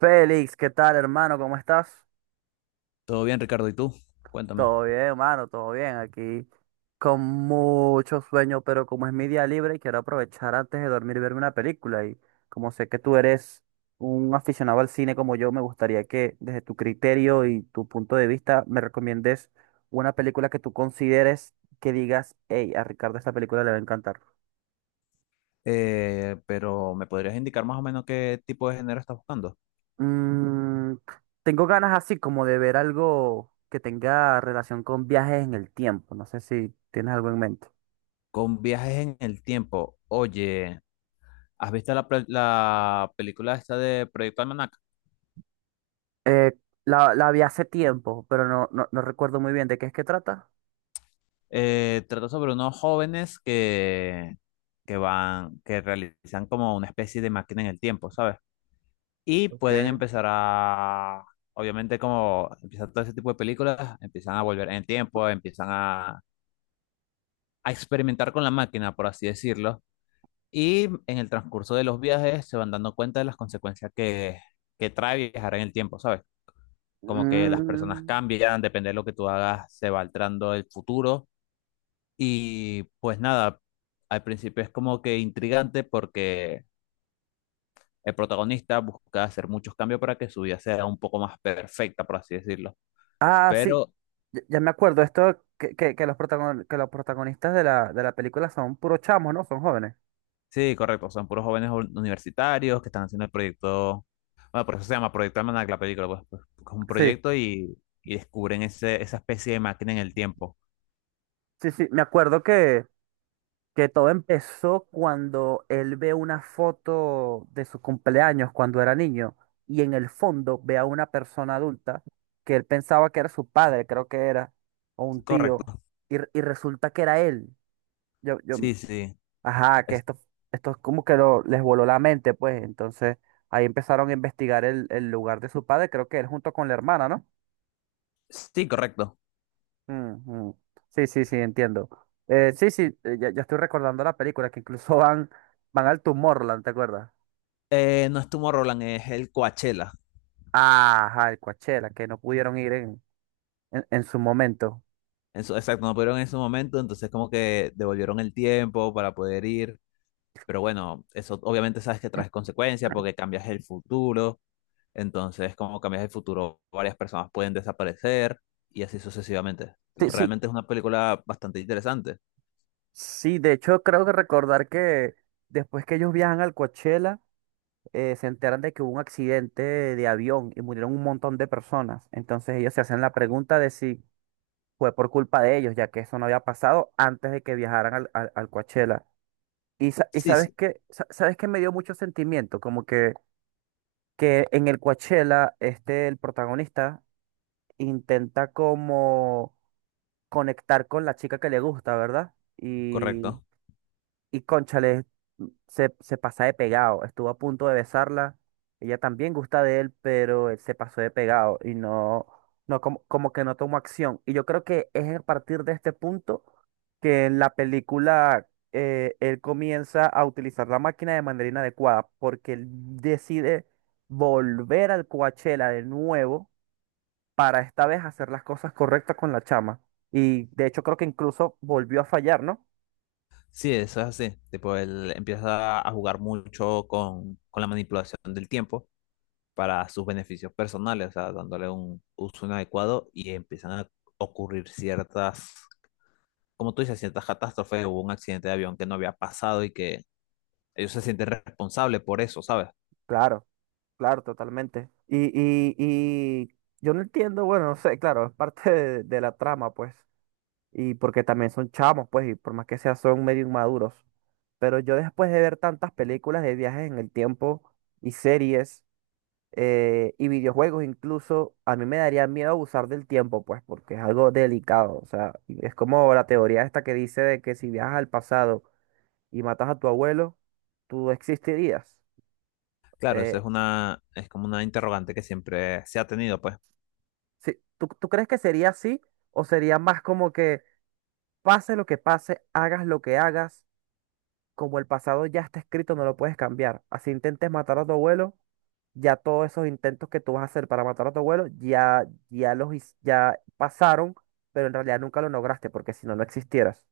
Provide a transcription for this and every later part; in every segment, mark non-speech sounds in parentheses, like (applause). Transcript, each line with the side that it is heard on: right: Félix, ¿qué tal, hermano? ¿Cómo estás?
left: Todo bien, Ricardo, ¿y tú? Cuéntame.
right: Todo bien, hermano, todo bien. Aquí con mucho sueño, pero como es mi día libre, quiero aprovechar antes de dormir y verme una película. Y como sé que tú eres un aficionado al cine como yo, me gustaría que desde tu criterio y tu punto de vista me recomiendes una película que tú consideres que digas, hey, a Ricardo esta película le va a encantar.
left: Pero ¿me podrías indicar más o menos qué tipo de género estás buscando?
right: Mm, tengo ganas así como de ver algo que tenga relación con viajes en el tiempo. No sé si tienes algo en mente.
left: Con viajes en el tiempo. Oye, ¿has visto la película esta de Proyecto Almanac?
right: Eh, la vi hace tiempo, pero no recuerdo muy bien de qué es que trata.
left: Trata sobre unos jóvenes que realizan como una especie de máquina en el tiempo, ¿sabes? Y pueden
right: Ok.
left: empezar a, obviamente como empiezan todo ese tipo de películas, empiezan a volver en el tiempo, empiezan a experimentar con la máquina, por así decirlo. Y en el transcurso de los viajes se van dando cuenta de las que trae viajar en el tiempo, ¿sabes? Como que las personas
right: Mm.
left: cambian, depende de lo que tú hagas, se va alterando el futuro. Y pues nada, al principio es como que intrigante porque el protagonista busca hacer muchos cambios para que su vida sea un poco más perfecta, por así decirlo.
right: Ah, sí.
left: Pero
right: Ya me acuerdo. Esto que los protagon- que los protagonistas de la película son puros chamos, ¿no? Son jóvenes.
left: sí, correcto. Son puros jóvenes universitarios que están haciendo el proyecto. Bueno, por eso se llama Proyecto Almanac la película, pues, pues, es un
right: Sí,
left: proyecto y descubren esa especie de máquina en el tiempo.
right: sí, sí. Me acuerdo que todo empezó cuando él ve una foto de su cumpleaños cuando era niño y en el fondo ve a una persona adulta que él pensaba que era su padre, creo que era, o un tío,
left: Correcto.
right: y, y resulta que era él. Yo,
left: Sí, sí.
right: ajá, que
left: Es-
right: Esto es como que lo, les voló la mente, pues. Entonces, ahí empezaron a investigar el lugar de su padre, creo que él junto con la hermana, ¿no?
left: sí, correcto.
right: Ujú. Sí, sí, sí, entiendo. Sí, sí, ya estoy recordando la película, que incluso (laughs) van, van al Tomorrowland, ¿te acuerdas?
left: No es Roland, es el Coachella.
right: Ajá, el Coachella, que no pudieron ir en su momento.
left: Eso, exacto, no pudieron en ese momento, entonces como que devolvieron el tiempo para poder ir. Pero bueno, eso obviamente sabes que trae consecuencias porque cambias el futuro. Entonces, como cambias el futuro, varias personas pueden desaparecer y así sucesivamente.
right: Sí, sí,
left: Realmente es una película bastante interesante.
right: sí, de hecho creo que recordar que después que ellos viajan al Coachella, se enteran de que hubo un accidente de avión y murieron un montón de personas. Entonces ellos se hacen la pregunta de si fue por culpa de ellos, ya que eso no había pasado antes de que viajaran al Coachella. Y, sa- y
left: Sí,
right: sabes
left: sí,
right: que, sabes que me dio mucho sentimiento, como que en el Coachella, este, el protagonista intenta como conectar con la chica que le gusta, ¿verdad?
left: correcto.
right: Y cónchale, se pasa de pegado. Estuvo a punto de besarla. Ella también gusta de él, pero él se pasó de pegado y no, no como, como que no tomó acción. Y yo creo que es a partir de este punto que en la película él comienza a utilizar la máquina de manera inadecuada, porque él decide volver al Coachella de nuevo para esta vez hacer las cosas correctas con la chama. Y de hecho creo que incluso volvió a fallar, ¿no?
left: Sí, eso es así. Tipo, él empieza a jugar mucho con la manipulación del tiempo para sus beneficios personales, o sea, dándole un uso inadecuado y empiezan a ocurrir como tú dices, ciertas catástrofes. Hubo un accidente de avión que no había pasado y que ellos se sienten responsables por eso, ¿sabes?
right: Claro. Claro, totalmente. Y yo no entiendo, bueno, no sé, claro, es parte de la trama, pues, y porque también son chamos, pues, y por más que sea, son medio inmaduros. Pero yo después de ver tantas películas de viajes en el tiempo y series y videojuegos incluso, a mí me daría miedo abusar del tiempo, pues, porque es algo delicado. O sea, y es como la teoría esta que dice de que si viajas al pasado y matas a tu abuelo, tú existirías.
left: Claro,
right: Eh,
left: es como una interrogante que siempre se ha tenido, pues.
right: Sí, ¿tú crees que sería así o sería más como que pase lo que pase, hagas lo que hagas, como el pasado ya está escrito, no lo puedes cambiar? Así intentes matar a tu abuelo, ya todos esos intentos que tú vas a hacer para matar a tu abuelo, ya pasaron, pero en realidad nunca lo lograste, porque si no, no existieras.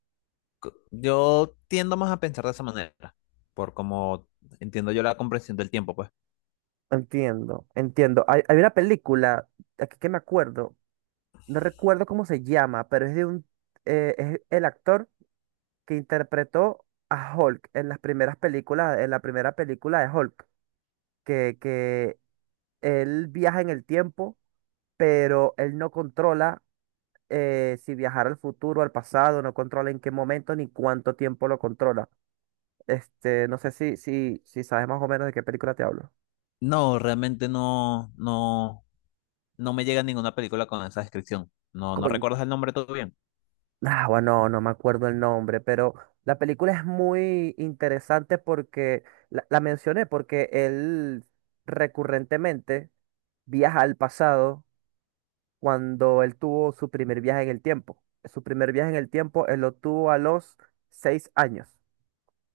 left: Yo tiendo más a pensar de esa manera, por como entiendo yo la comprensión del tiempo, pues.
right: Entiendo, entiendo. Hay una película, aquí que me acuerdo, no recuerdo cómo se llama, pero es de un, es el actor que interpretó a Hulk en las primeras películas, en la primera película de Hulk, que él viaja en el tiempo, pero él no controla si viajar al futuro, al pasado, no controla en qué momento ni cuánto tiempo lo controla. Este, no sé si sabes más o menos de qué película te hablo.
left: No, realmente no me llega ninguna película con esa descripción. No, no
right: Con...
left: recuerdas el nombre todo bien.
right: Ah, bueno, no me acuerdo el nombre, pero la película es muy interesante porque la mencioné porque él recurrentemente viaja al pasado cuando él tuvo su primer viaje en el tiempo. Su primer viaje en el tiempo, él lo tuvo a los 6 años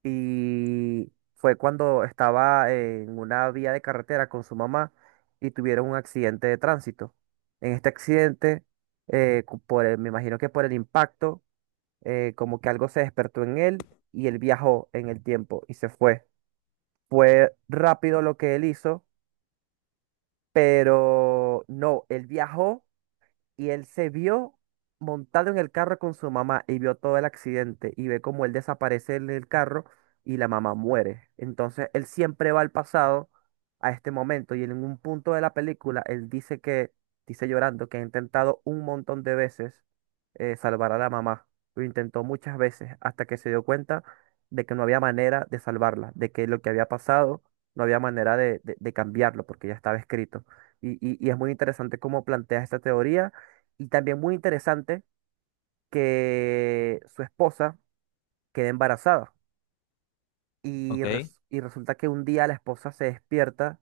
right: y fue cuando estaba en una vía de carretera con su mamá y tuvieron un accidente de tránsito. En este accidente, me imagino que por el impacto, como que algo se despertó en él y él viajó en el tiempo y se fue. Fue rápido lo que él hizo, pero no, él viajó. Y él se vio montado en el carro con su mamá y vio todo el accidente y ve cómo él desaparece en el carro y la mamá muere. Entonces él siempre va al pasado a este momento y en un punto de la película él dice que, dice llorando, que ha intentado un montón de veces salvar a la mamá. Lo intentó muchas veces hasta que se dio cuenta de que no había manera de salvarla, de que lo que había pasado no había manera de cambiarlo porque ya estaba escrito. Y es muy interesante cómo plantea esta teoría y también muy interesante que su esposa queda embarazada. Y,
left: Ok,
right: res- y resulta que un día la esposa se despierta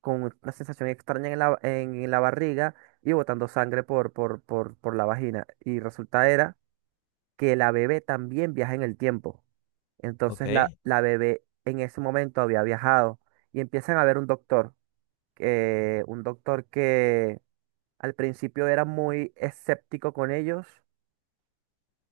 right: con una sensación extraña en la barriga y botando sangre por la vagina. Y resulta era que la bebé también viaja en el tiempo. Entonces la,
left: ok.
right: la bebé en ese momento había viajado y empiezan a ver un doctor que al principio era muy escéptico con ellos.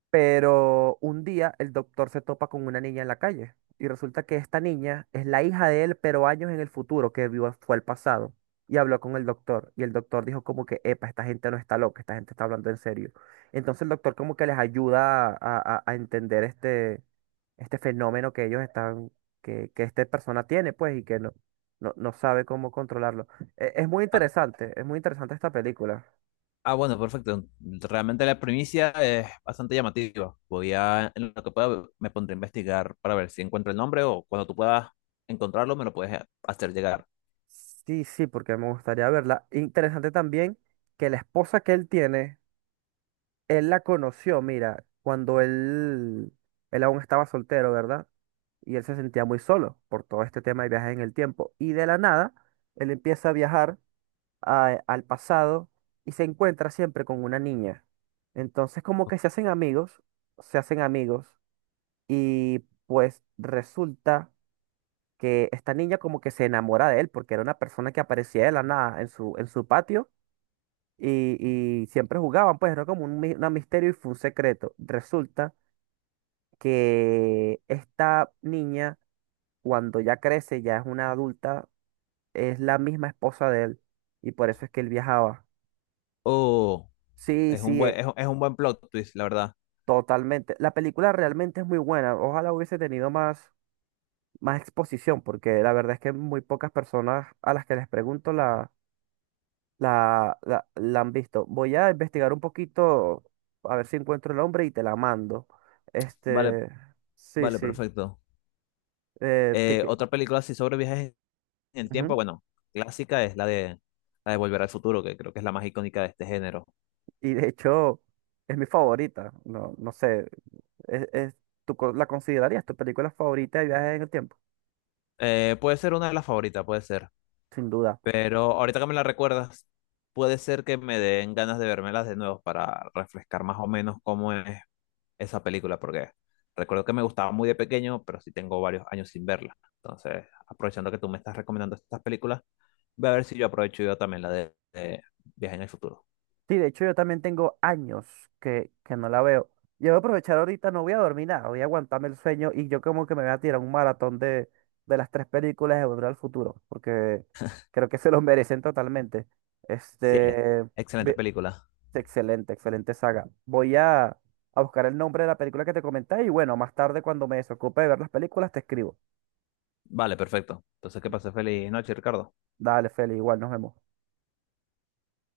right: Pero un día el doctor se topa con una niña en la calle y resulta que esta niña es la hija de él, pero años en el futuro, que vio fue el pasado. Y habló con el doctor y el doctor dijo como que, epa, esta gente no está loca, esta gente está hablando en serio. Entonces el doctor como que les ayuda a, a entender este, este fenómeno que ellos están, que esta persona tiene, pues, y que no, no, no sabe cómo controlarlo. Es muy
left: Ah,
right: interesante, es muy interesante esta película.
left: ah, bueno, perfecto. Realmente la primicia es bastante llamativa. Voy a, en lo que pueda, me pondré a investigar para ver si encuentro el nombre o cuando tú puedas encontrarlo, me lo puedes hacer llegar.
right: Sí, sí, porque me gustaría verla. Interesante también que la esposa que él tiene, él la conoció, mira, cuando él aún estaba soltero, ¿verdad? Y él se sentía muy solo por todo este tema de viajes en el tiempo. Y de la nada, él empieza a viajar al pasado y se encuentra siempre con una niña. Entonces, como que se hacen amigos y pues resulta que esta niña como que se enamora de él porque era una persona que aparecía de la nada en su, en su patio y, y siempre jugaban, pues era como un, una misterio y fue un secreto. Resulta que esta niña, cuando ya crece, ya es una adulta, es la misma esposa de él y por eso es que él viajaba.
left: Oh.
right: Sí,
left: Es un
right: sí,
left: es un buen plot twist, la verdad.
right: totalmente. La película realmente es muy buena. Ojalá hubiese tenido más, más exposición porque la verdad es que muy pocas personas a las que les pregunto la han visto. Voy a investigar un poquito, a ver si encuentro el nombre y te la mando.
left: Vale,
right: Este, sí,
left: vale,
right: sí.
left: perfecto.
right: eh, te que-
left: Otra película así sobre viajes en el tiempo,
right: Ujú.
left: bueno, clásica es la de Volver al Futuro, que creo que es la más icónica de este género.
right: Y de hecho, es mi favorita. No, no sé, es, es- la considerarías tu película favorita de viajes en el tiempo?
left: Puede ser una de las favoritas, puede ser.
right: Sin duda.
left: Pero ahorita que me la recuerdas, puede ser que me den ganas de vermelas de nuevo para refrescar más o menos cómo es esa película porque recuerdo que me gustaba muy de pequeño, pero sí tengo varios años sin verla. Entonces, aprovechando que tú me estás recomendando estas películas, voy a ver si yo aprovecho yo también de Viaje en el Futuro.
right: Sí, de hecho yo también tengo años que no la veo. Yo voy a aprovechar ahorita, no voy a dormir nada, voy a aguantarme el sueño y yo como que me voy a tirar un maratón de las tres películas de Volver al Futuro, porque creo que se los (laughs) merecen totalmente.
left: Sí,
right: Este,
left: excelente
right: ve-
left: película.
right: Excelente, excelente saga. Voy a buscar el nombre de la película que te comenté y bueno, más tarde cuando me desocupe de ver las películas te escribo.
left: Vale, perfecto. Entonces, que pases feliz noche, Ricardo.
right: Dale, Feli, igual nos vemos.